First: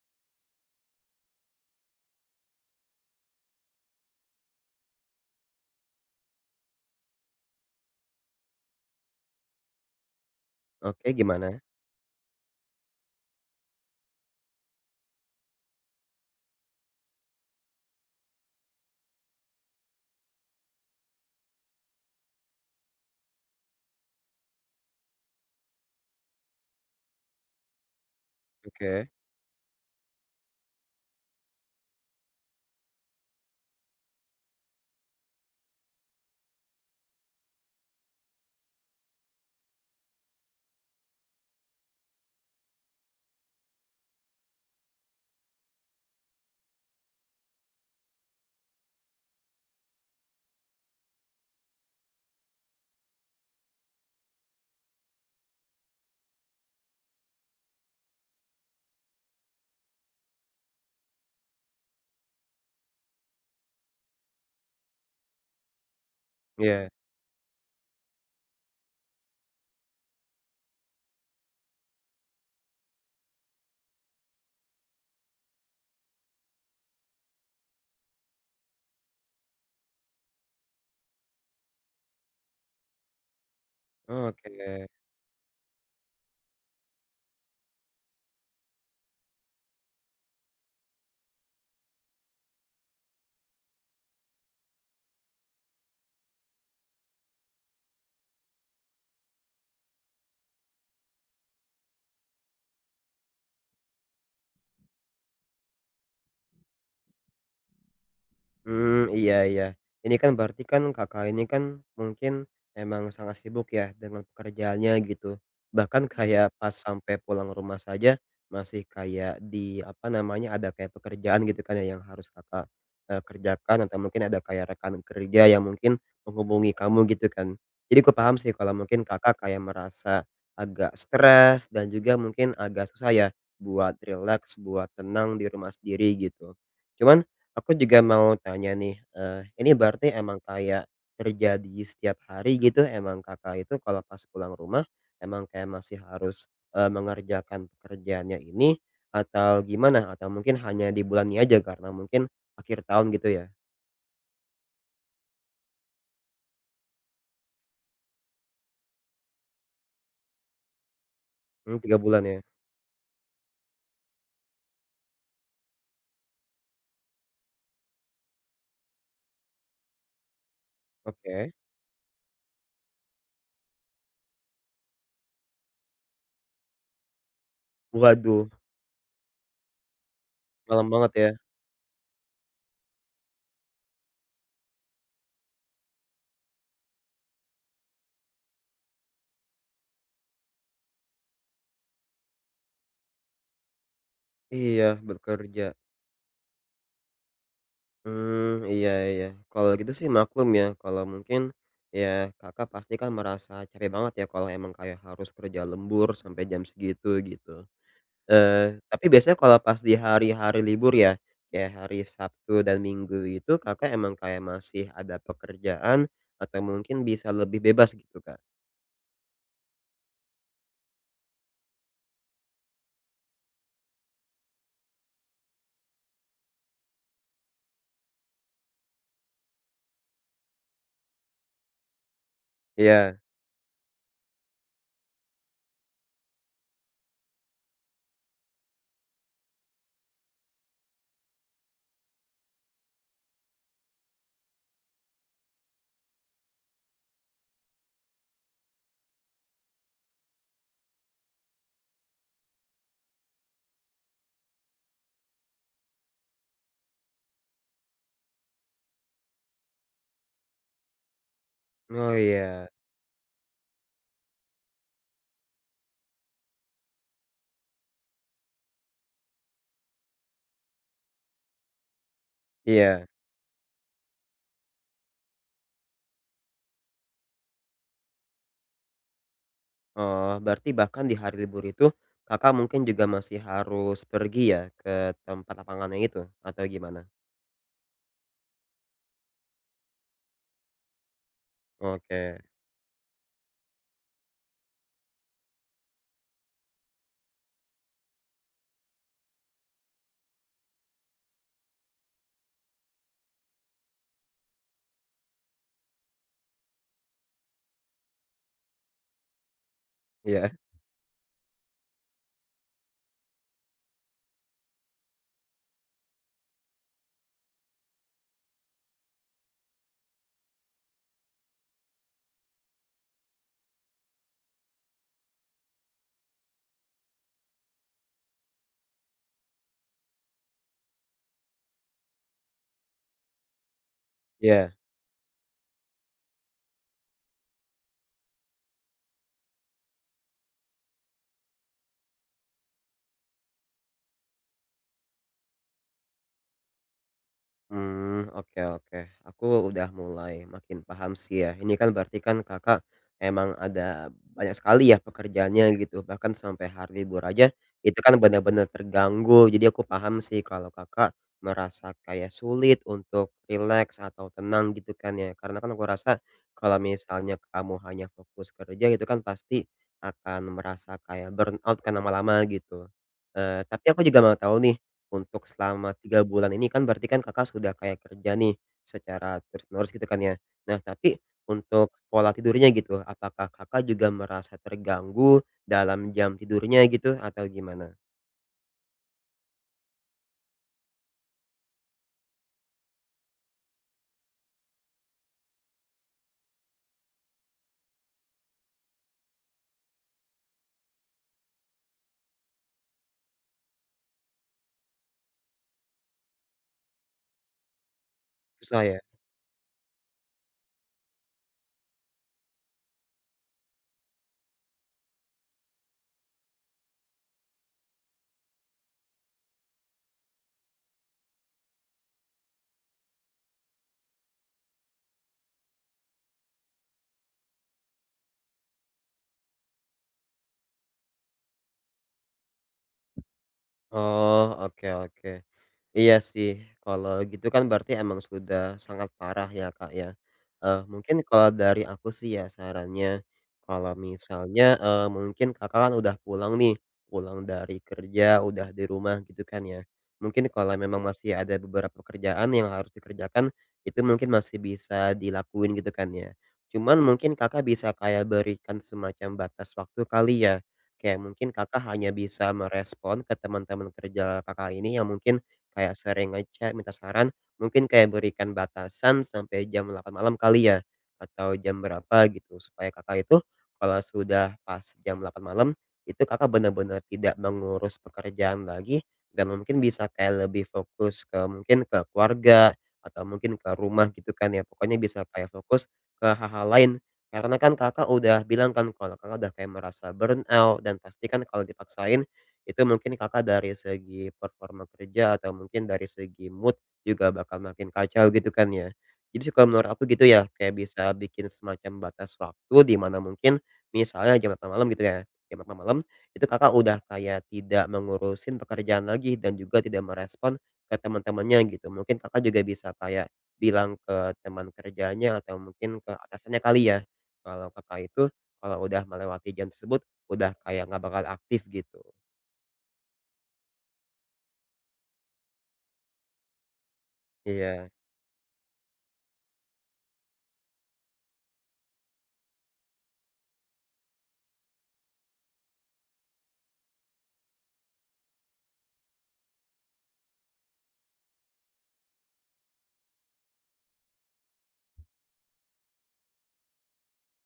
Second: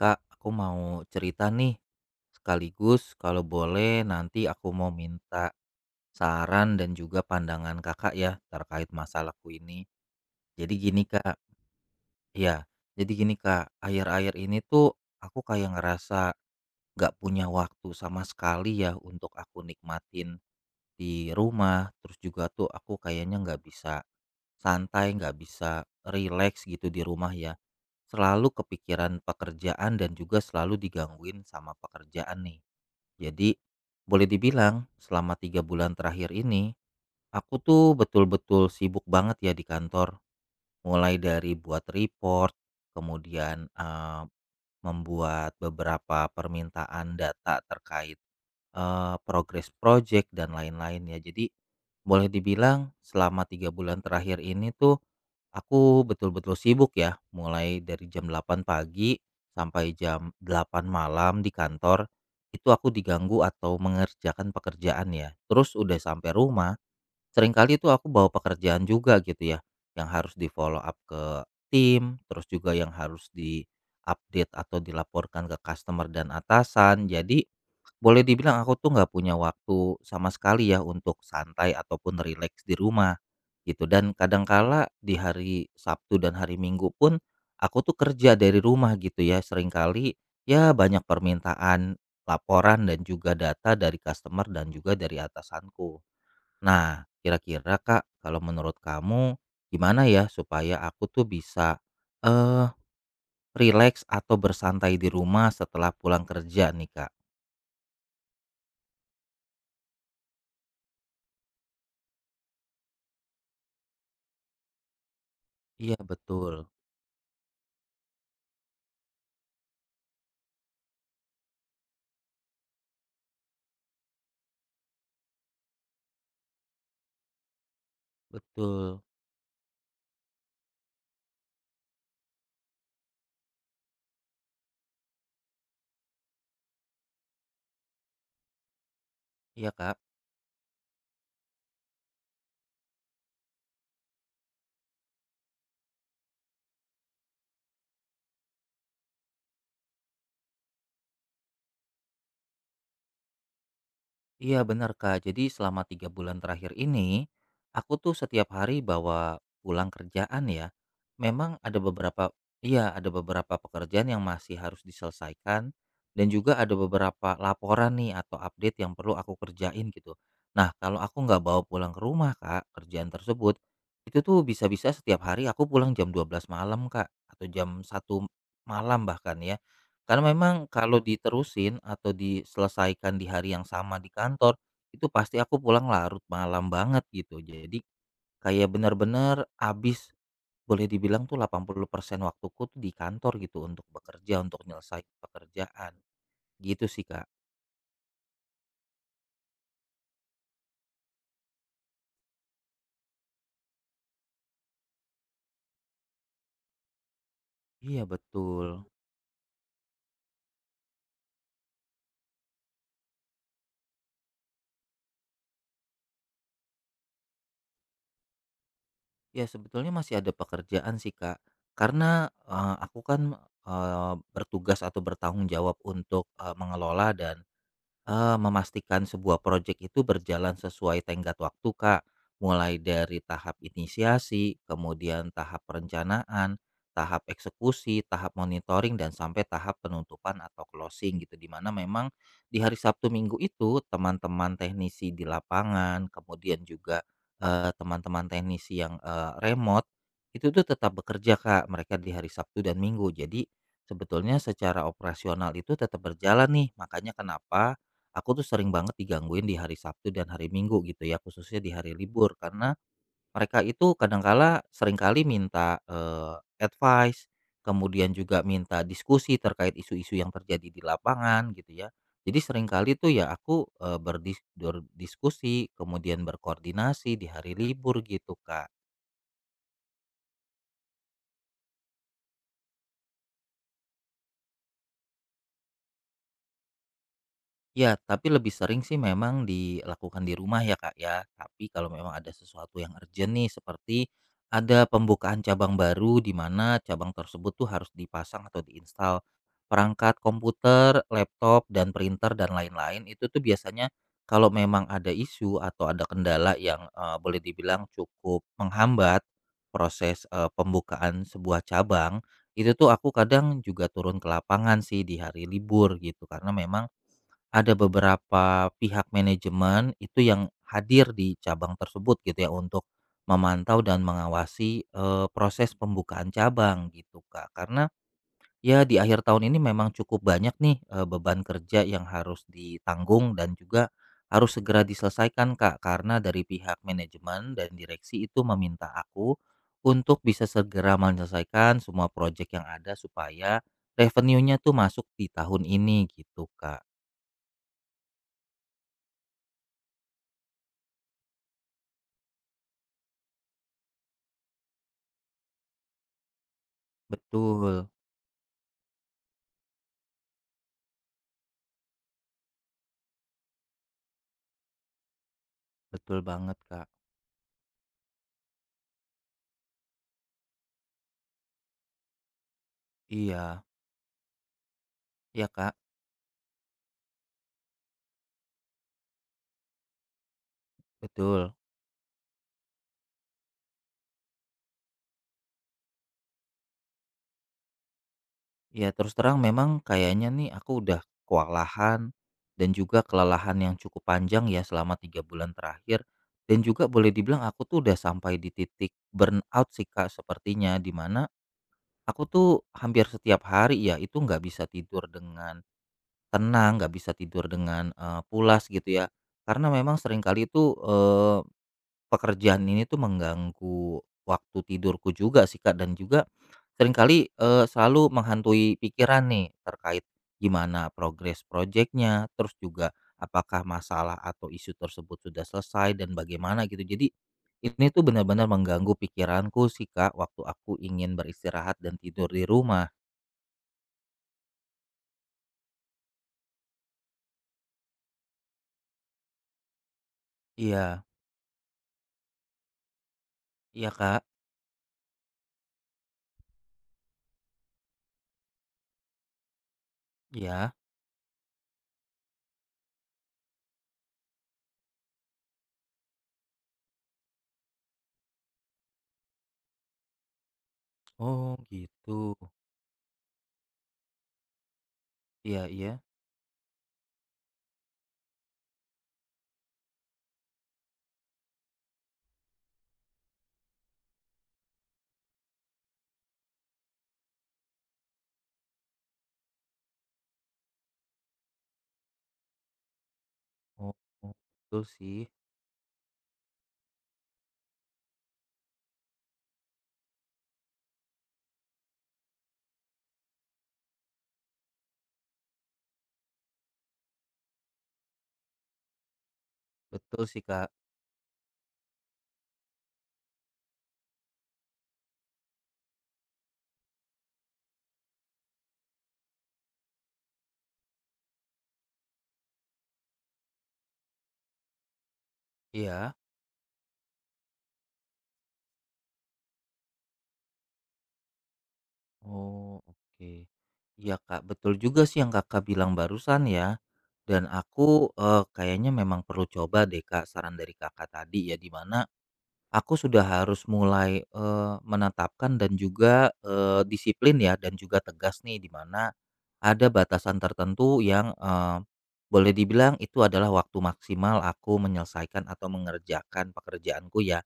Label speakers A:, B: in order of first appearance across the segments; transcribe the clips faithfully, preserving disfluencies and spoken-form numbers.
A: Kak, aku mau cerita nih. Sekaligus kalau boleh nanti aku mau minta saran dan juga pandangan Kakak ya terkait masalahku ini. Jadi gini
B: Oke,
A: Kak,
B: gimana?
A: ya. Jadi gini Kak, akhir-akhir ini tuh aku kayak ngerasa nggak punya waktu sama sekali ya untuk aku nikmatin di rumah. Terus juga tuh aku kayaknya nggak bisa santai, nggak bisa rileks gitu di rumah ya. Selalu
B: Oke,
A: kepikiran pekerjaan dan juga selalu digangguin sama pekerjaan nih. Jadi boleh dibilang selama tiga bulan terakhir ini aku tuh betul-betul sibuk banget ya di kantor. Mulai dari buat report, kemudian eh, membuat beberapa permintaan data terkait eh, progress project dan lain-lain ya. Jadi boleh dibilang selama tiga bulan terakhir ini tuh aku betul-betul sibuk ya, mulai dari jam delapan pagi sampai jam delapan malam di kantor, itu aku diganggu atau mengerjakan pekerjaan ya. Terus udah sampai rumah
B: iya,
A: seringkali itu aku bawa pekerjaan juga gitu ya, yang harus di-follow up ke tim, terus juga yang harus di-update atau dilaporkan ke customer dan atasan. Jadi boleh dibilang aku tuh nggak punya waktu sama sekali ya untuk santai ataupun rileks di rumah gitu dan
B: oke.
A: kadangkala di hari Sabtu dan hari Minggu pun aku tuh kerja dari rumah gitu ya seringkali ya banyak permintaan laporan dan juga data dari customer dan juga dari atasanku. Nah, kira-kira Kak, kalau menurut kamu gimana ya supaya aku tuh bisa, eee, rileks atau bersantai di rumah setelah pulang kerja nih, Kak?
B: Hmm iya iya. Ini kan berarti kan Kakak ini kan mungkin emang sangat sibuk ya dengan pekerjaannya gitu.
A: Iya
B: Bahkan kayak
A: betul
B: pas sampai pulang rumah saja masih kayak di apa namanya, ada kayak pekerjaan gitu kan ya yang harus Kakak, eee, kerjakan atau mungkin ada kayak rekan kerja yang mungkin menghubungi kamu gitu kan. Jadi aku paham sih kalau
A: betul,
B: mungkin Kakak kayak merasa agak stres dan juga mungkin agak susah ya buat relax buat tenang di rumah sendiri gitu. Cuman Aku juga mau tanya nih, eee,
A: iya
B: ini
A: Kak.
B: berarti emang kayak terjadi setiap hari gitu emang Kakak itu kalau pas pulang rumah, emang kayak masih harus, eee, mengerjakan pekerjaannya ini atau gimana? Atau mungkin hanya di bulan ini aja karena mungkin akhir tahun gitu ya?
A: Iya benar Kak, jadi selama tiga bulan terakhir ini, aku tuh setiap hari bawa pulang kerjaan ya. Memang ada
B: Mmm, tiga bulan
A: beberapa,
B: ya?
A: iya ada beberapa pekerjaan yang masih harus diselesaikan dan juga ada beberapa laporan nih atau update yang perlu aku kerjain gitu. Nah kalau aku nggak
B: Oke.
A: bawa pulang ke rumah Kak, kerjaan tersebut, itu tuh bisa-bisa setiap hari aku pulang jam dua belas malam Kak, atau jam satu
B: Waduh,
A: malam bahkan ya. Karena memang
B: malam
A: kalau
B: banget ya?
A: diterusin atau diselesaikan di hari yang sama di kantor, itu pasti aku pulang larut malam banget gitu. Jadi kayak benar-benar abis boleh dibilang tuh delapan puluh persen waktuku tuh di kantor gitu untuk bekerja, untuk
B: Iya,
A: nyelesain
B: bekerja.
A: pekerjaan. Gitu sih, Kak.
B: Mmm, iya iya. Kalau gitu sih maklum ya, kalau mungkin ya Kakak pasti kan merasa capek banget ya kalau emang kayak harus kerja lembur sampai jam segitu gitu.
A: Iya,
B: Eee,
A: betul.
B: tapi biasanya kalau pas di hari-hari libur ya, kayak hari Sabtu dan Minggu itu Kakak emang kayak masih ada pekerjaan atau mungkin bisa lebih bebas gitu, Kak?
A: Ya sebetulnya masih ada pekerjaan sih, Kak. Karena eh, aku kan eh, bertugas atau bertanggung jawab untuk eh, mengelola dan Eee, memastikan sebuah proyek itu berjalan sesuai tenggat waktu, Kak. Mulai dari
B: Iya.
A: tahap inisiasi, kemudian tahap perencanaan, tahap eksekusi, tahap monitoring, dan sampai tahap penutupan atau closing gitu. Dimana memang di hari Sabtu Minggu itu teman-teman teknisi di lapangan, kemudian juga, eee, teman-teman teknisi yang, eee, remote, itu tuh tetap bekerja, Kak, mereka di hari Sabtu dan Minggu. Jadi sebetulnya secara operasional itu tetap berjalan nih, makanya kenapa aku tuh sering banget digangguin di hari Sabtu dan hari Minggu gitu ya, khususnya di hari
B: Oh
A: libur
B: iya,
A: karena mereka itu kadangkala seringkali minta, eee, advice, kemudian juga minta diskusi terkait isu-isu yang terjadi di lapangan gitu ya. Jadi seringkali
B: iya.
A: tuh ya aku, eee, berdis berdiskusi kemudian berkoordinasi di hari libur gitu, Kak.
B: Oh, berarti bahkan di hari libur itu Kakak mungkin juga masih harus pergi ya ke tempat lapangannya itu atau gimana?
A: Ya, tapi lebih sering sih memang dilakukan di rumah ya, Kak, ya. Tapi kalau memang ada
B: Oke,
A: sesuatu yang urgent nih seperti ada pembukaan cabang baru di mana cabang tersebut tuh harus dipasang atau diinstal perangkat komputer, laptop dan printer dan lain-lain. Itu tuh biasanya kalau memang ada isu atau ada kendala yang eh, boleh dibilang cukup menghambat proses eh,
B: iya
A: pembukaan sebuah cabang, itu tuh aku kadang juga turun ke lapangan sih di hari libur gitu karena memang ada beberapa pihak manajemen itu yang hadir di cabang tersebut gitu ya untuk memantau dan mengawasi, eee, proses pembukaan cabang gitu, Kak. Karena ya di akhir tahun ini memang cukup banyak nih, eee, beban kerja yang harus ditanggung dan juga harus
B: iya,
A: segera diselesaikan, Kak. Karena dari pihak manajemen dan direksi itu meminta aku untuk bisa segera menyelesaikan semua proyek yang ada supaya revenue-nya tuh masuk di tahun ini gitu, Kak.
B: hmm, oke oke. Aku udah mulai makin paham sih ya, ini kan berarti kan Kakak emang ada banyak sekali ya pekerjaannya gitu, bahkan sampai hari libur aja
A: Betul.
B: itu kan benar-benar terganggu. Jadi aku paham sih kalau Kakak merasa kayak sulit untuk rileks atau tenang gitu kan ya, karena kan aku rasa
A: Betul banget,
B: kalau
A: Kak.
B: misalnya kamu hanya fokus kerja itu kan pasti akan merasa kayak burnout kan lama-lama gitu.
A: Iya.
B: Eh, tapi aku juga mau tahu nih, Untuk
A: Iya, Kak,
B: selama tiga bulan ini kan berarti kan Kakak sudah kayak kerja nih secara terus-menerus gitu kan ya. Nah tapi
A: betul.
B: untuk pola tidurnya gitu, apakah Kakak juga merasa terganggu dalam jam tidurnya gitu atau gimana?
A: Ya, terus terang memang kayaknya nih aku udah kewalahan dan juga kelelahan yang cukup panjang ya selama tiga bulan terakhir dan juga boleh dibilang aku tuh udah sampai di titik burnout sih, Kak, sepertinya di mana aku tuh hampir setiap hari ya itu nggak bisa tidur dengan tenang, nggak bisa tidur dengan, eee, pulas
B: Susah ya?
A: gitu ya. Karena memang seringkali itu, eee pekerjaan ini tuh mengganggu waktu tidurku juga sih, Kak, dan juga seringkali, eee, selalu menghantui pikiran nih terkait gimana progres proyeknya, terus juga apakah masalah atau isu tersebut sudah selesai dan bagaimana gitu. Jadi ini tuh benar-benar mengganggu pikiranku sih, Kak, waktu aku ingin beristirahat dan tidur di rumah.
B: Oh, oke oke. Iya sih, kalau gitu kan berarti emang sudah sangat parah ya, Kak, ya. Eee,
A: Iya.
B: mungkin kalau dari aku sih ya sarannya,
A: Iya,
B: kalau
A: Kak.
B: misalnya, eee, mungkin Kakak kan udah pulang nih, pulang dari kerja, udah di rumah gitu kan ya. Mungkin
A: Iya.
B: kalau memang masih ada beberapa pekerjaan yang harus dikerjakan, itu mungkin masih bisa dilakuin gitu kan ya. Cuman mungkin Kakak bisa kayak berikan semacam batas waktu kali ya, kayak mungkin
A: Oh,
B: Kakak hanya
A: gitu.
B: bisa merespon ke teman-teman kerja Kakak ini yang mungkin
A: Iya
B: kayak
A: iya.
B: sering ngechat minta saran, mungkin kayak berikan batasan sampai jam delapan malam kali ya, atau jam berapa gitu. Supaya Kakak itu kalau sudah pas jam delapan malam, itu Kakak benar-benar tidak mengurus pekerjaan lagi dan mungkin bisa kayak lebih fokus ke mungkin ke keluarga atau mungkin ke
A: Oh,
B: rumah gitu
A: oh,
B: kan ya.
A: betul
B: Pokoknya
A: sih.
B: bisa kayak fokus ke hal-hal lain. Karena kan Kakak udah bilang kan kalau Kakak udah kayak merasa burnout dan pasti kan kalau dipaksain itu mungkin Kakak dari segi performa kerja atau mungkin dari segi mood juga bakal makin kacau gitu kan ya. Jadi suka menurut aku
A: Betul
B: gitu
A: sih,
B: ya,
A: Kak.
B: kayak bisa bikin semacam batas waktu di mana mungkin misalnya jam delapan malam gitu ya, jam delapan malam itu Kakak udah kayak tidak mengurusin pekerjaan lagi dan juga tidak merespon ke teman-temannya gitu. Mungkin Kakak juga bisa kayak bilang ke teman kerjanya atau mungkin ke
A: Iya.
B: atasannya kali ya, kalau Kakak itu kalau udah melewati jam tersebut udah kayak nggak bakal aktif gitu.
A: Oh, oke. Iya, Kak, betul juga sih yang Kakak bilang barusan ya. Dan
B: Iya
A: aku eh, kayaknya memang perlu coba deh Kak saran dari Kakak tadi ya di mana aku sudah harus mulai eh, menetapkan dan juga eh, disiplin ya dan juga tegas nih di mana ada batasan tertentu yang eh, boleh dibilang itu adalah waktu maksimal aku menyelesaikan atau mengerjakan pekerjaanku ya.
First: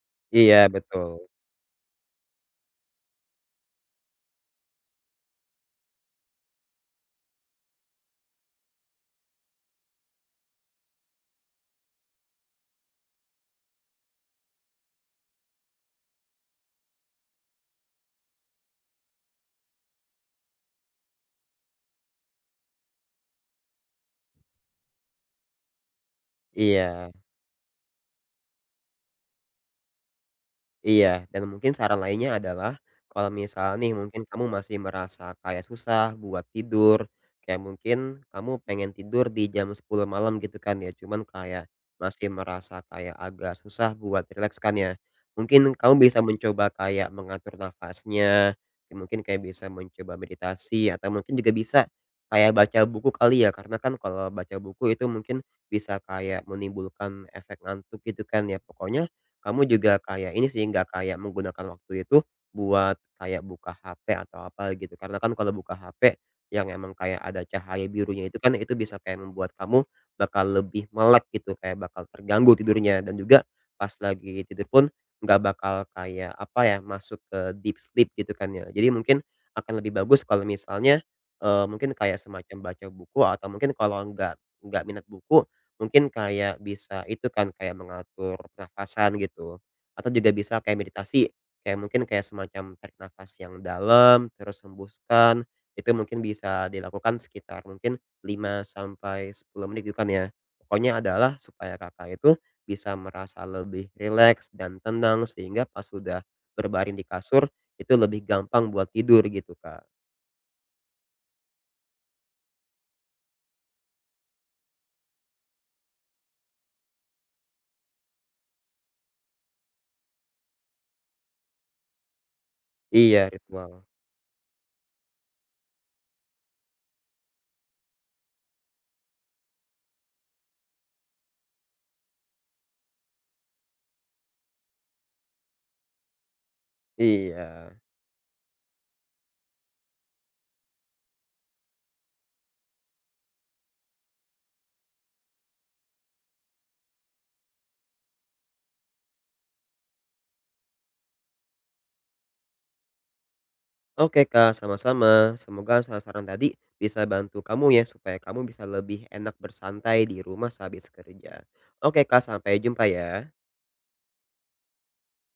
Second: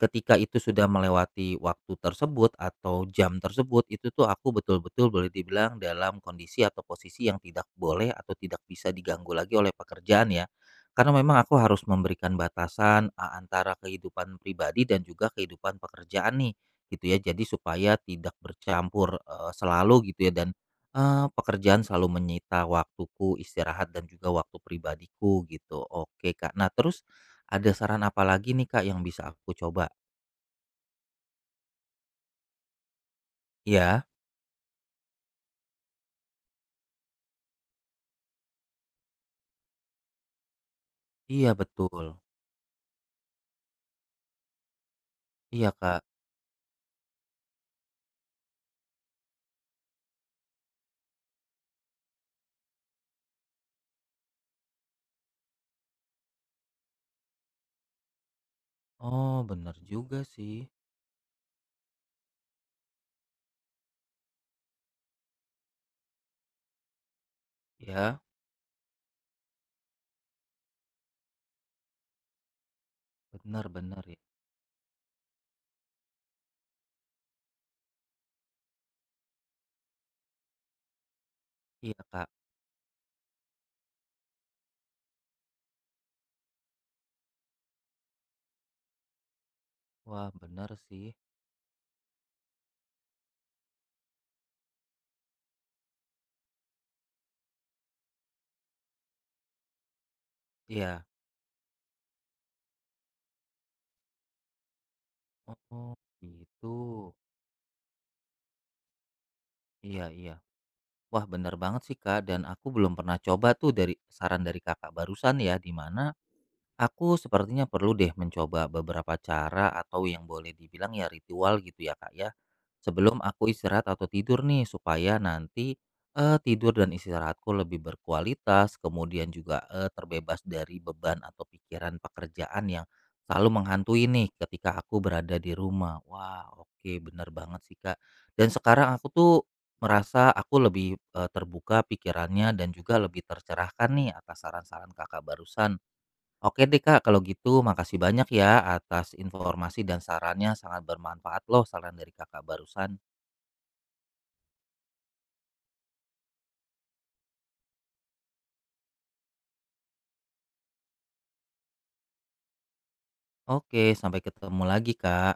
A: Ketika itu
B: iya
A: sudah
B: betul,
A: melewati waktu tersebut atau jam tersebut, itu tuh aku betul-betul boleh dibilang dalam kondisi atau posisi yang tidak boleh atau tidak bisa diganggu lagi oleh pekerjaan ya. Karena memang aku harus memberikan batasan a- antara kehidupan pribadi dan juga kehidupan pekerjaan nih gitu ya. Jadi supaya tidak bercampur eh, selalu gitu ya dan eh, pekerjaan selalu menyita waktuku istirahat dan juga waktu pribadiku gitu. Oke Kak. Nah, terus
B: iya.
A: ada saran apa lagi nih Kak yang bisa aku coba?
B: Iya, dan mungkin saran lainnya adalah, kalau misal nih
A: Iya,
B: mungkin kamu masih merasa kayak susah buat tidur, kayak mungkin kamu pengen tidur di jam sepuluh malam gitu kan ya, cuman
A: iya
B: kayak
A: betul.
B: masih merasa kayak agak susah buat rileks kan ya.
A: Iya,
B: Mungkin kamu
A: Kak.
B: bisa mencoba kayak mengatur nafasnya, ya mungkin kayak bisa mencoba meditasi atau mungkin juga bisa kayak baca buku kali ya, karena kan kalau baca buku itu mungkin bisa kayak menimbulkan efek ngantuk gitu kan ya. Pokoknya
A: Oh,
B: kamu
A: benar
B: juga
A: juga
B: kayak ini
A: sih.
B: sih, nggak kayak menggunakan waktu itu buat kayak buka H P atau apa gitu. Karena kan kalau buka H P yang emang kayak ada cahaya
A: Ya,
B: birunya itu kan itu bisa kayak membuat kamu bakal lebih melek gitu, kayak bakal terganggu tidurnya dan juga pas
A: benar-benar ya.
B: lagi tidur pun nggak bakal kayak apa ya, masuk ke deep sleep gitu kan ya. Jadi mungkin akan lebih bagus kalau misalnya, eee, mungkin
A: Iya,
B: kayak
A: Kak.
B: semacam baca buku atau mungkin kalau nggak nggak minat buku Mungkin kayak bisa itu kan, kayak mengatur pernafasan gitu, atau
A: Wah,
B: juga bisa
A: benar
B: kayak
A: sih.
B: meditasi, kayak mungkin kayak semacam tarik nafas yang dalam, terus hembuskan, itu mungkin bisa dilakukan sekitar mungkin lima sampai sepuluh menit gitu kan ya. Pokoknya
A: Iya.
B: adalah supaya Kakak itu bisa merasa lebih rileks dan tenang sehingga pas
A: Oh,
B: sudah
A: gitu.
B: berbaring di kasur, itu lebih gampang buat tidur gitu, Kak.
A: Iya, iya. Wah, benar banget sih, Kak, dan aku belum pernah coba tuh dari saran dari Kakak barusan ya, di mana aku sepertinya perlu deh mencoba beberapa cara atau yang boleh dibilang ya ritual gitu ya kak ya. Sebelum
B: Iya,
A: aku istirahat
B: ritual.
A: atau tidur nih supaya nanti eh, tidur dan istirahatku lebih berkualitas. Kemudian juga eh, terbebas dari beban atau pikiran pekerjaan yang selalu menghantui nih ketika aku berada di rumah. Wah oke bener banget
B: Iya.
A: sih kak. Dan sekarang aku tuh merasa aku lebih eh, terbuka pikirannya dan juga lebih tercerahkan nih atas saran-saran kakak barusan. Oke deh Kak, kalau gitu makasih banyak ya atas informasi dan sarannya sangat bermanfaat loh saran dari Kakak barusan.
B: Oke Kak, sama-sama. Semoga saran-saran tadi bisa bantu kamu ya, supaya kamu bisa lebih enak bersantai di rumah sehabis kerja. Oke Kak, sampai jumpa ya.
A: Oke, sampai ketemu lagi Kak.